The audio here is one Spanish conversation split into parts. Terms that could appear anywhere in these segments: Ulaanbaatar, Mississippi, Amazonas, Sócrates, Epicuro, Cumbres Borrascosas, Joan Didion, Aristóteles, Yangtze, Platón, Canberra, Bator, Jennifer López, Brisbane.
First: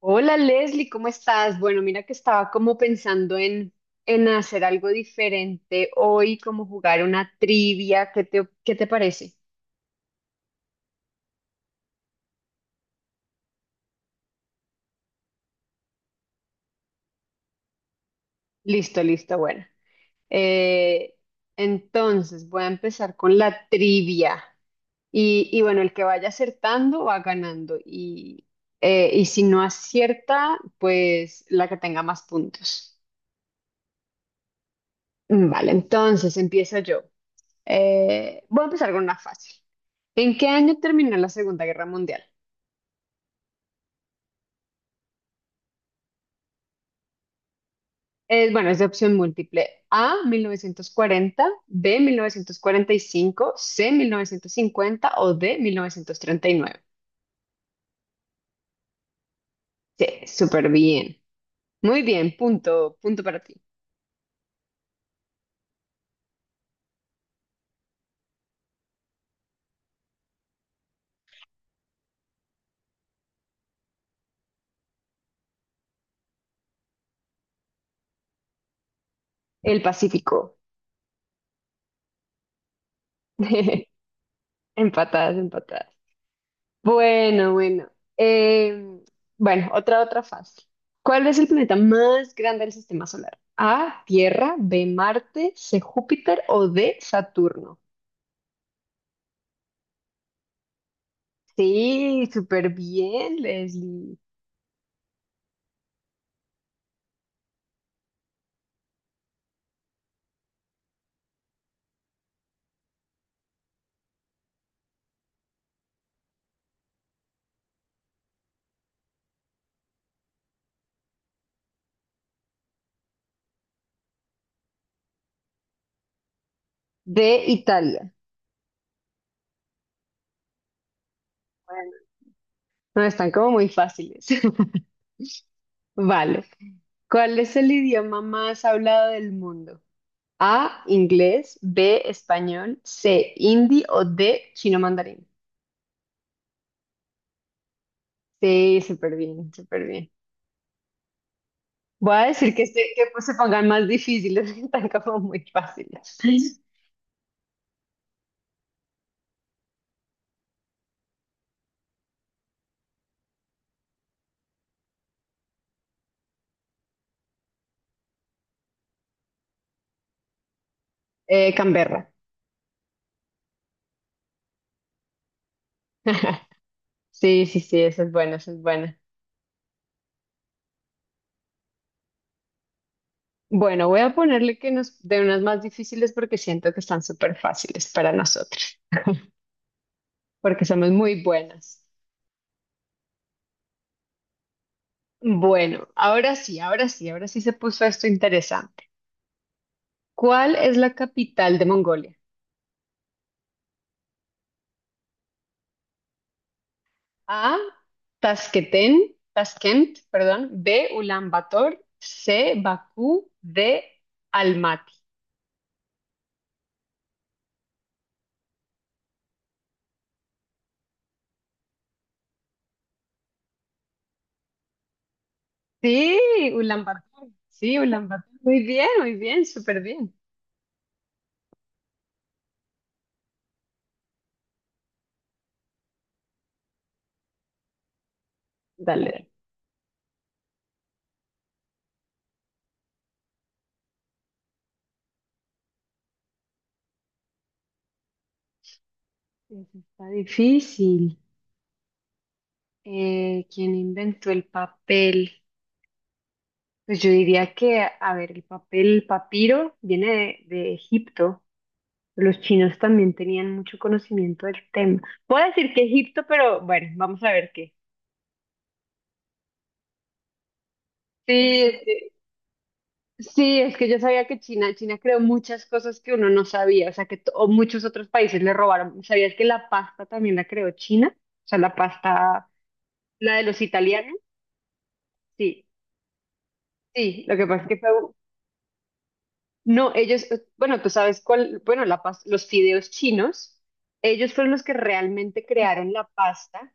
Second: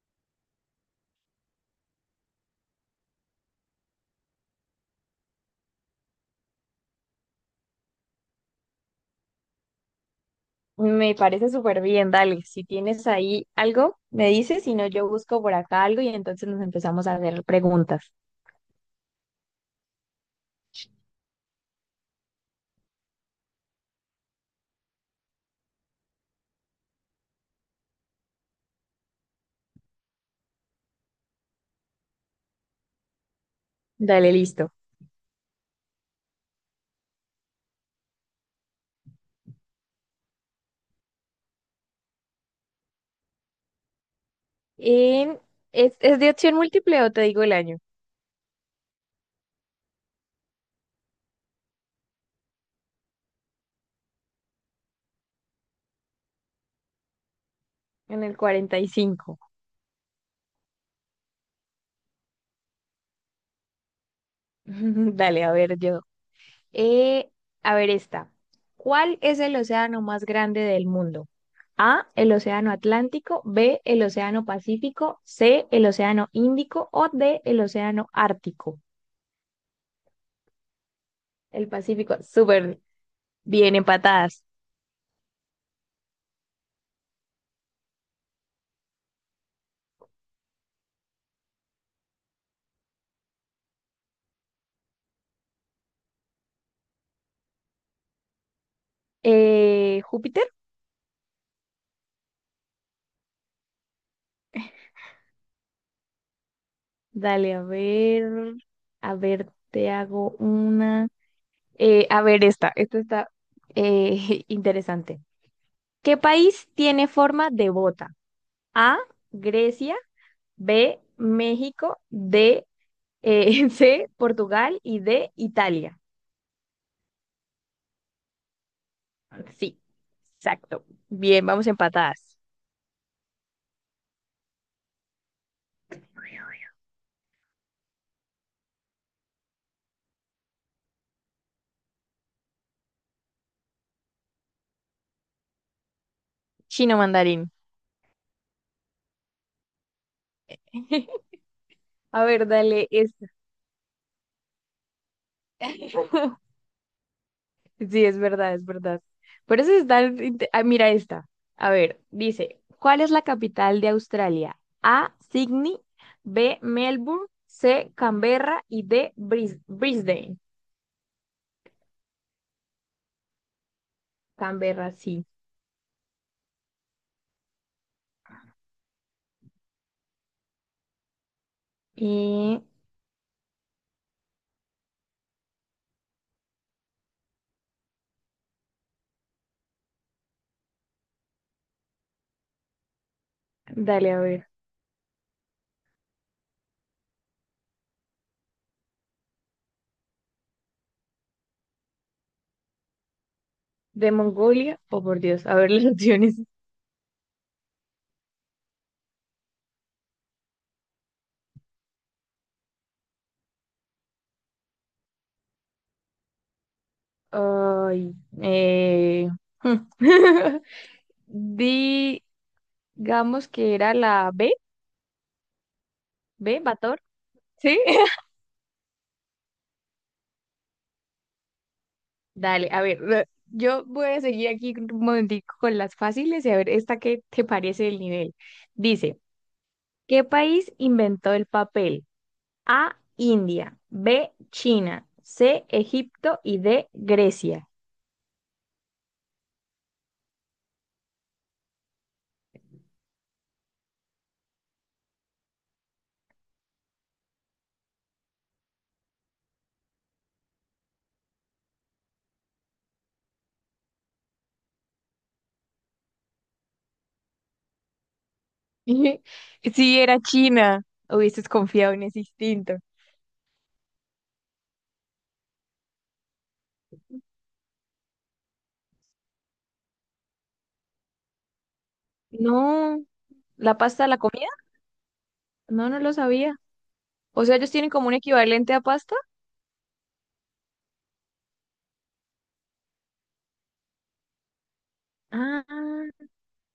Hola Leslie, ¿cómo estás? Bueno, mira que estaba como pensando en hacer algo diferente hoy, como jugar una trivia. ¿Qué te parece? Me parece súper bien, dale. Si tienes ahí algo, me dices, si no, yo busco por acá algo y entonces nos empezamos a hacer preguntas. Listo, listo, bueno. Eh, entonces, voy a empezar con la trivia. Y bueno, el que vaya acertando va ganando. Y si no acierta, pues la que tenga más puntos. Dale, listo. Vale, entonces empiezo yo. Voy a empezar con una fácil. ¿En qué año terminó la Segunda Guerra Mundial? En- ¿es de opción múltiple o te digo el año? Bueno, es de opción múltiple. A, 1940, B, 1945, C, 1950 o D, 1939. En el 45. Sí, súper bien. Muy bien, punto, punto para ti. Dale, a ver, yo. Eh, a ver esta. ¿Cuál es el océano más grande del mundo? A, el océano Atlántico; B, el océano Pacífico; C, el océano Índico; o D, el océano Ártico. El Pacífico. El Pacífico, súper bien, empatadas. Empatadas, empatadas. Bueno, bueno. Em, bueno, otra, otra fácil. ¿Cuál es el planeta más grande del sistema solar? A, Tierra, B, Marte, C, Júpiter o D, Saturno. Júpiter, Sí, súper bien, Leslie. dale, a ver, te hago una. A ver, esta está interesante. ¿Qué país tiene forma de bota? A, Grecia; B, México; C, Portugal; y D, Italia. D, Italia. Sí, exacto. Bien, vamos Bueno, empatadas. no, están como muy fáciles. Vale. ¿Cuál es el idioma más hablado del mundo? A, inglés, B, español, C, hindi o D, chino mandarín. Chino mandarín. Sí, súper bien, súper bien. Voy a A ver, decir dale, que pues esta. se pongan más difíciles, que están como muy fáciles. Sí, es verdad, es verdad. Por eso está... inte- Ah, mira esta. A ver, dice, ¿cuál es la capital de Australia? A, Sydney; B, Melbourne; C, Canberra; y D, Brisbane. Canberra. Canberra, sí. Sí, sí, sí, eso es bueno, eso es bueno. Y Bueno, voy a ponerle que nos de unas más difíciles porque siento que están súper fáciles para nosotros, porque somos muy buenas. dale, a ver, Bueno, ahora sí, ahora sí, ahora sí se puso esto interesante. ¿Cuál es la capital de Mongolia? ¿de Mongolia? Oh, por Dios, a ver las opciones. A, Tasqueten, Taskent, perdón, B, Ulan Bator. C, Bakú, D, Almaty. Ay, eh... Digamos que era la B, Sí, B, Bator, Ulaanbaatar. Sí, ¿sí? Ulaanbaatar. Muy bien, súper bien. Dale, a ver, yo voy a seguir aquí un momentico con las fáciles y a ver esta qué te parece el nivel. Dice, Dale. ¿qué país inventó el papel? A, India; B, China; C, Egipto; y D, Grecia. Eso está difícil. ¿Quién inventó el papel? Pues yo diría que, a ver, el papel, papiro, viene de Egipto. Los chinos también tenían mucho conocimiento del tema. Puedo decir que Egipto, pero bueno, vamos a ver qué. Sí, era China. Hubieses Sí, confiado en sí, ese instinto. sí, es que yo sabía que China creó muchas cosas que uno no sabía, o sea, que to- o muchos otros países le robaron. ¿Sabías que la pasta también la creó China? O sea, la pasta, No, la de los ¿la pasta de italianos, la comida? sí, No, no lo sabía. sí, lo O que sea, pasa es ellos que tienen fue, como un- un equivalente a pasta. no, ellos, bueno, tú sabes cuál, bueno, la pasta, los fideos chinos, ellos fueron los que realmente crearon la Ah, pasta.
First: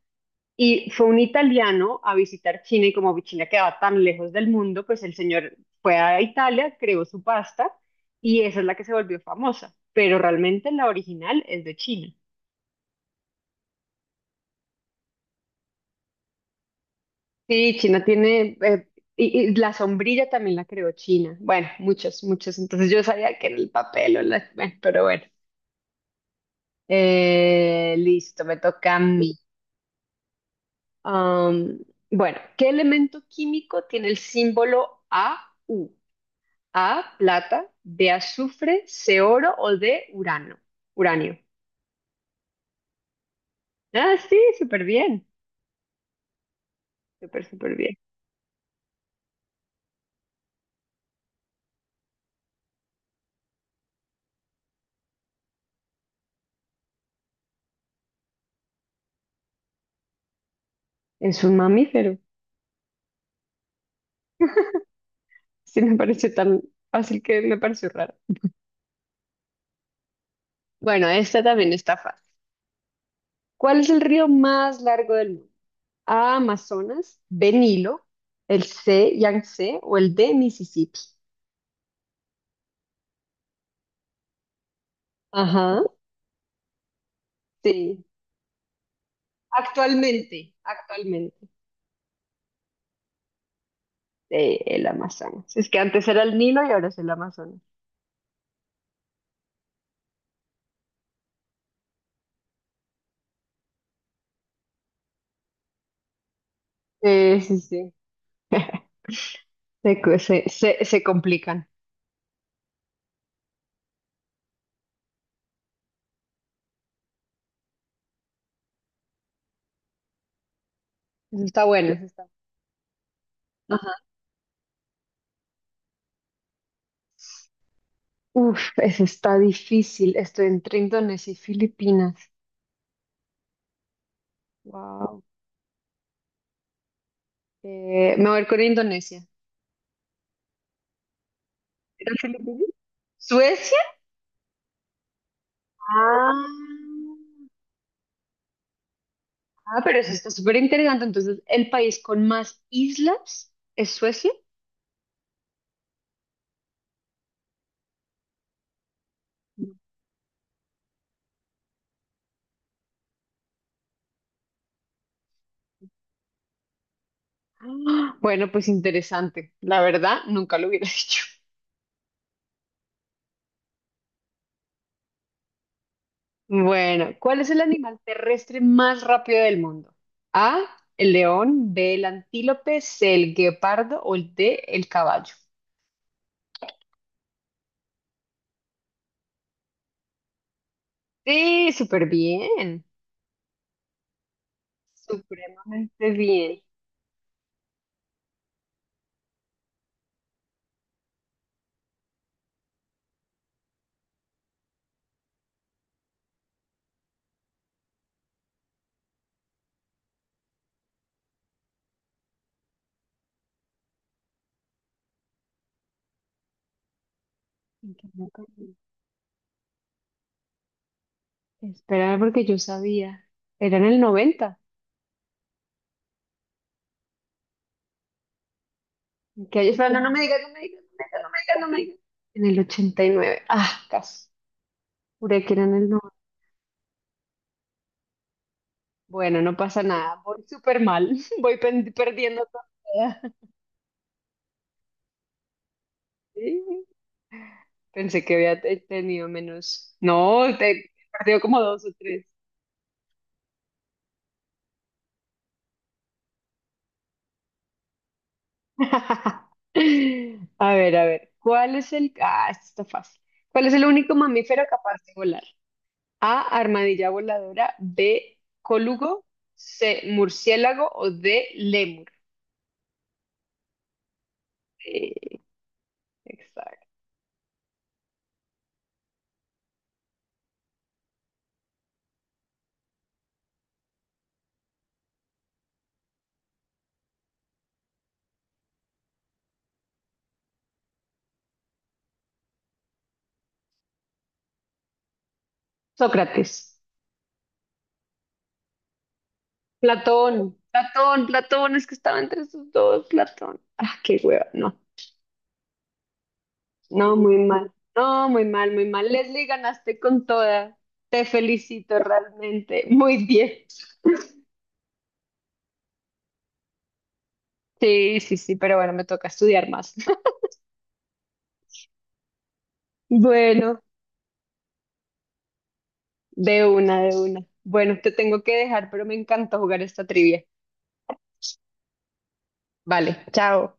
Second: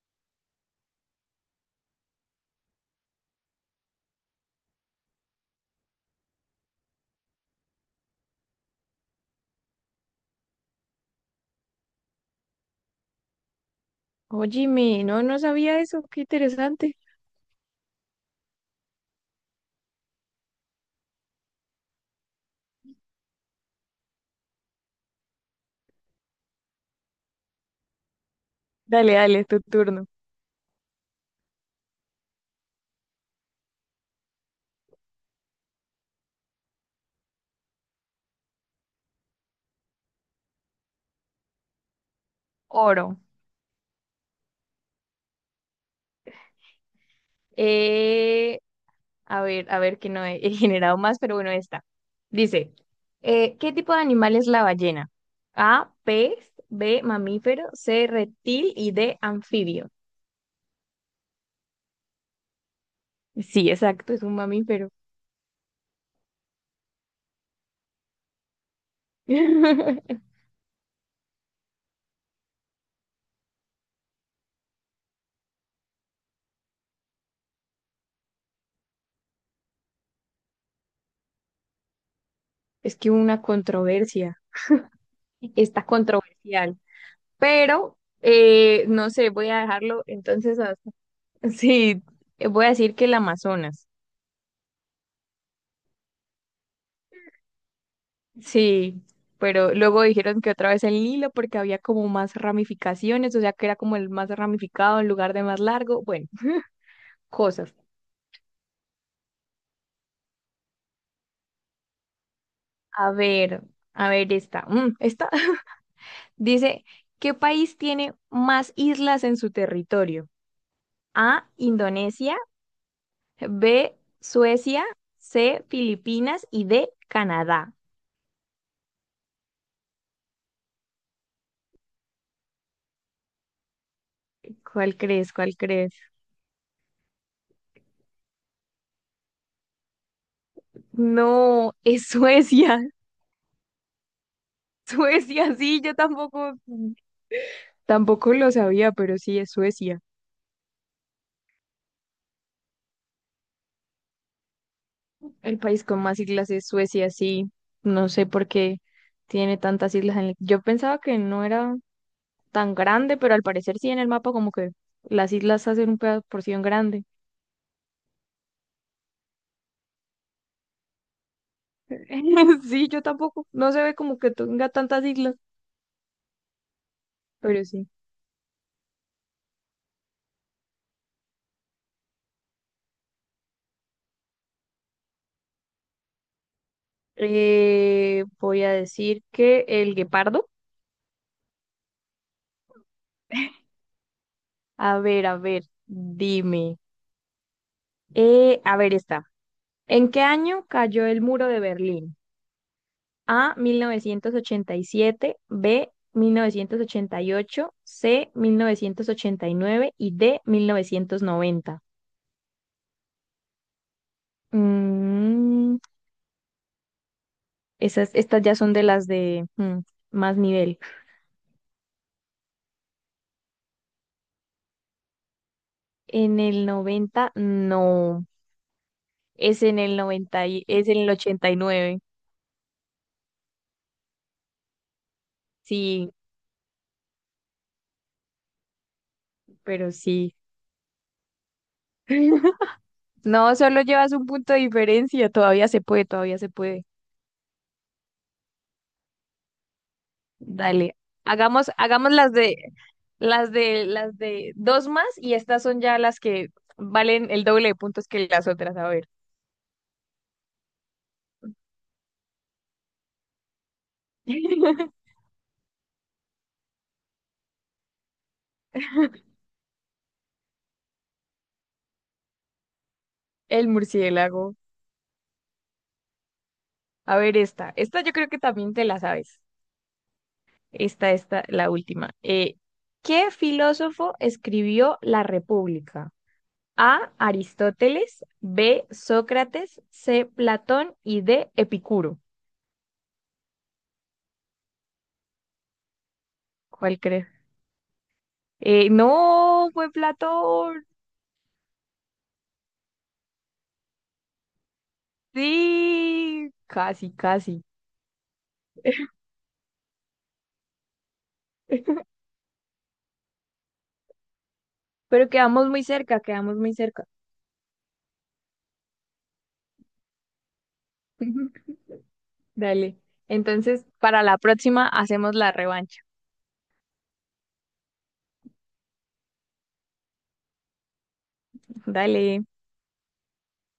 Y fue un italiano a visitar China y como China quedaba tan lejos del mundo, pues el señor fue a Italia, creó su pasta y esa es la que se volvió famosa. Pero realmente la original es de China. óyeme, no, no sabía eso, qué interesante. Sí, China tiene, y la sombrilla también la creó China. Bueno, muchas, muchas. Entonces yo sabía que era el papel o la, bueno, pero bueno. Listo, me toca a Dale, mí. dale, tu turno. Am, bueno, ¿qué elemento químico tiene el símbolo AU? A, plata, B, azufre, C, oro o D, urano. Uranio. Oro. Ah, sí, súper bien. Súper, súper bien. Eh, a ver que no he, he generado más, pero bueno, esta. Dice, ¿qué tipo de animal es la ballena? A, pez; B, mamífero; C, reptil; y D, anfibio. Es un mamífero. Sí, exacto, es un mamífero. Sí, me pareció tan fácil que me pareció raro. Bueno, esta también está fácil. ¿Cuál es el río más largo del mundo? A, Amazonas, B, Nilo, el C, Yangtze o el D, Mississippi. Es que hubo una controversia, Ajá, está controversial, pero sí. No sé, voy a dejarlo Actualmente, actualmente, sí, voy a decir que el Amazonas. El Amazonas. Es que antes era el Nilo y ahora es el Amazonas. Sí, pero luego dijeron que otra vez el Nilo porque había como más ramificaciones, o sea que era como el más ramificado en lugar de más largo. Bueno, Sí, sí, cosas. sí. Se, co- se complican. A ver, a ver esta. Esta dice, ¿qué país tiene más islas en su territorio? Eso A, está bueno. Eso está. Indonesia; Ajá. B, Suecia; C, Filipinas; y D, Canadá. Uf, eso está difícil. Estoy entre Indonesia y Filipinas. ¿Cuál Wow. crees? ¿Cuál crees? Me voy a ir con Indonesia. No, es ¿Era Filipinas? Suecia. ¿Suecia? Suecia, sí, yo Ah, tampoco tampoco lo sabía, pero sí es ah, pero Suecia. eso está súper interesante. Entonces, ¿el país con más islas es Suecia? El país con más islas es Suecia, sí. No sé por qué tiene tantas islas. Yo pensaba que no era tan grande, pero al parecer sí, en el mapa como que las islas hacen una porción grande. Ah, bueno, pues interesante. La verdad, nunca lo hubiera dicho. Sí, yo tampoco. No se ve como que tenga tantas islas, Bueno, ¿cuál es el pero sí. animal terrestre más rápido del mundo? A, el león, B, el antílope, C, el guepardo o el D, el caballo. Voy a decir que el guepardo. Sí, súper bien, A ver, supremamente bien. dime. A ver, está. ¿En qué año cayó el muro de Berlín? A, 1987; B, 1988; C, 1989; y D, 1990. Mm, ¿En qué me estas ya son perdí? de las de más nivel. Espera, porque yo sabía. Era en el noventa. En el 90, no. ¿En qué Es año? en Espera, el no, no me digas, no me digas, es en el no me ochenta y digas, no me digas. No me digas. nueve En el 89. Ah, casi. Juré que era en el Sí, 90. Bueno, no pasa pero nada. sí. Voy súper mal. Voy pen- perdiendo toda. No, solo llevas un punto de diferencia. Todavía se puede, todavía se puede. Sí. Pensé que había te- tenido menos. No, te he Dale. perdido como dos o Hagamos tres. las de las de dos más, y estas son ya las que valen el doble de puntos que las otras. A ver. A ver, a ver. ¿Cuál es el... Ah, esto está fácil. ¿Cuál es el único mamífero capaz de volar? A, armadilla voladora. B, colugo. C, murciélago. O D, lémur. El murciélago. Eh, exacto. A ver, esta. Esta yo creo que también te la sabes. Esta, la última. ¿Qué filósofo escribió La República? A, Aristóteles; B, Sócrates; C, Platón; y D, Epicuro. Sócrates. ¿Cuál crees? No, fue Platón. Platón. Platón, Platón. Es que estaba entre esos dos. Platón. Ah, qué hueva. No. Sí, casi, No, muy casi. mal. No, muy mal, muy mal. Leslie, ganaste con toda. Te felicito realmente. Muy bien. Pero quedamos muy cerca, quedamos muy cerca. Sí, sí, sí, pero bueno, me toca estudiar más. Dale. Bueno, Entonces, para la próxima hacemos la revancha. de una, de una. Bueno, te tengo que dejar, pero me encanta jugar esta trivia. Dale. Vale, chao.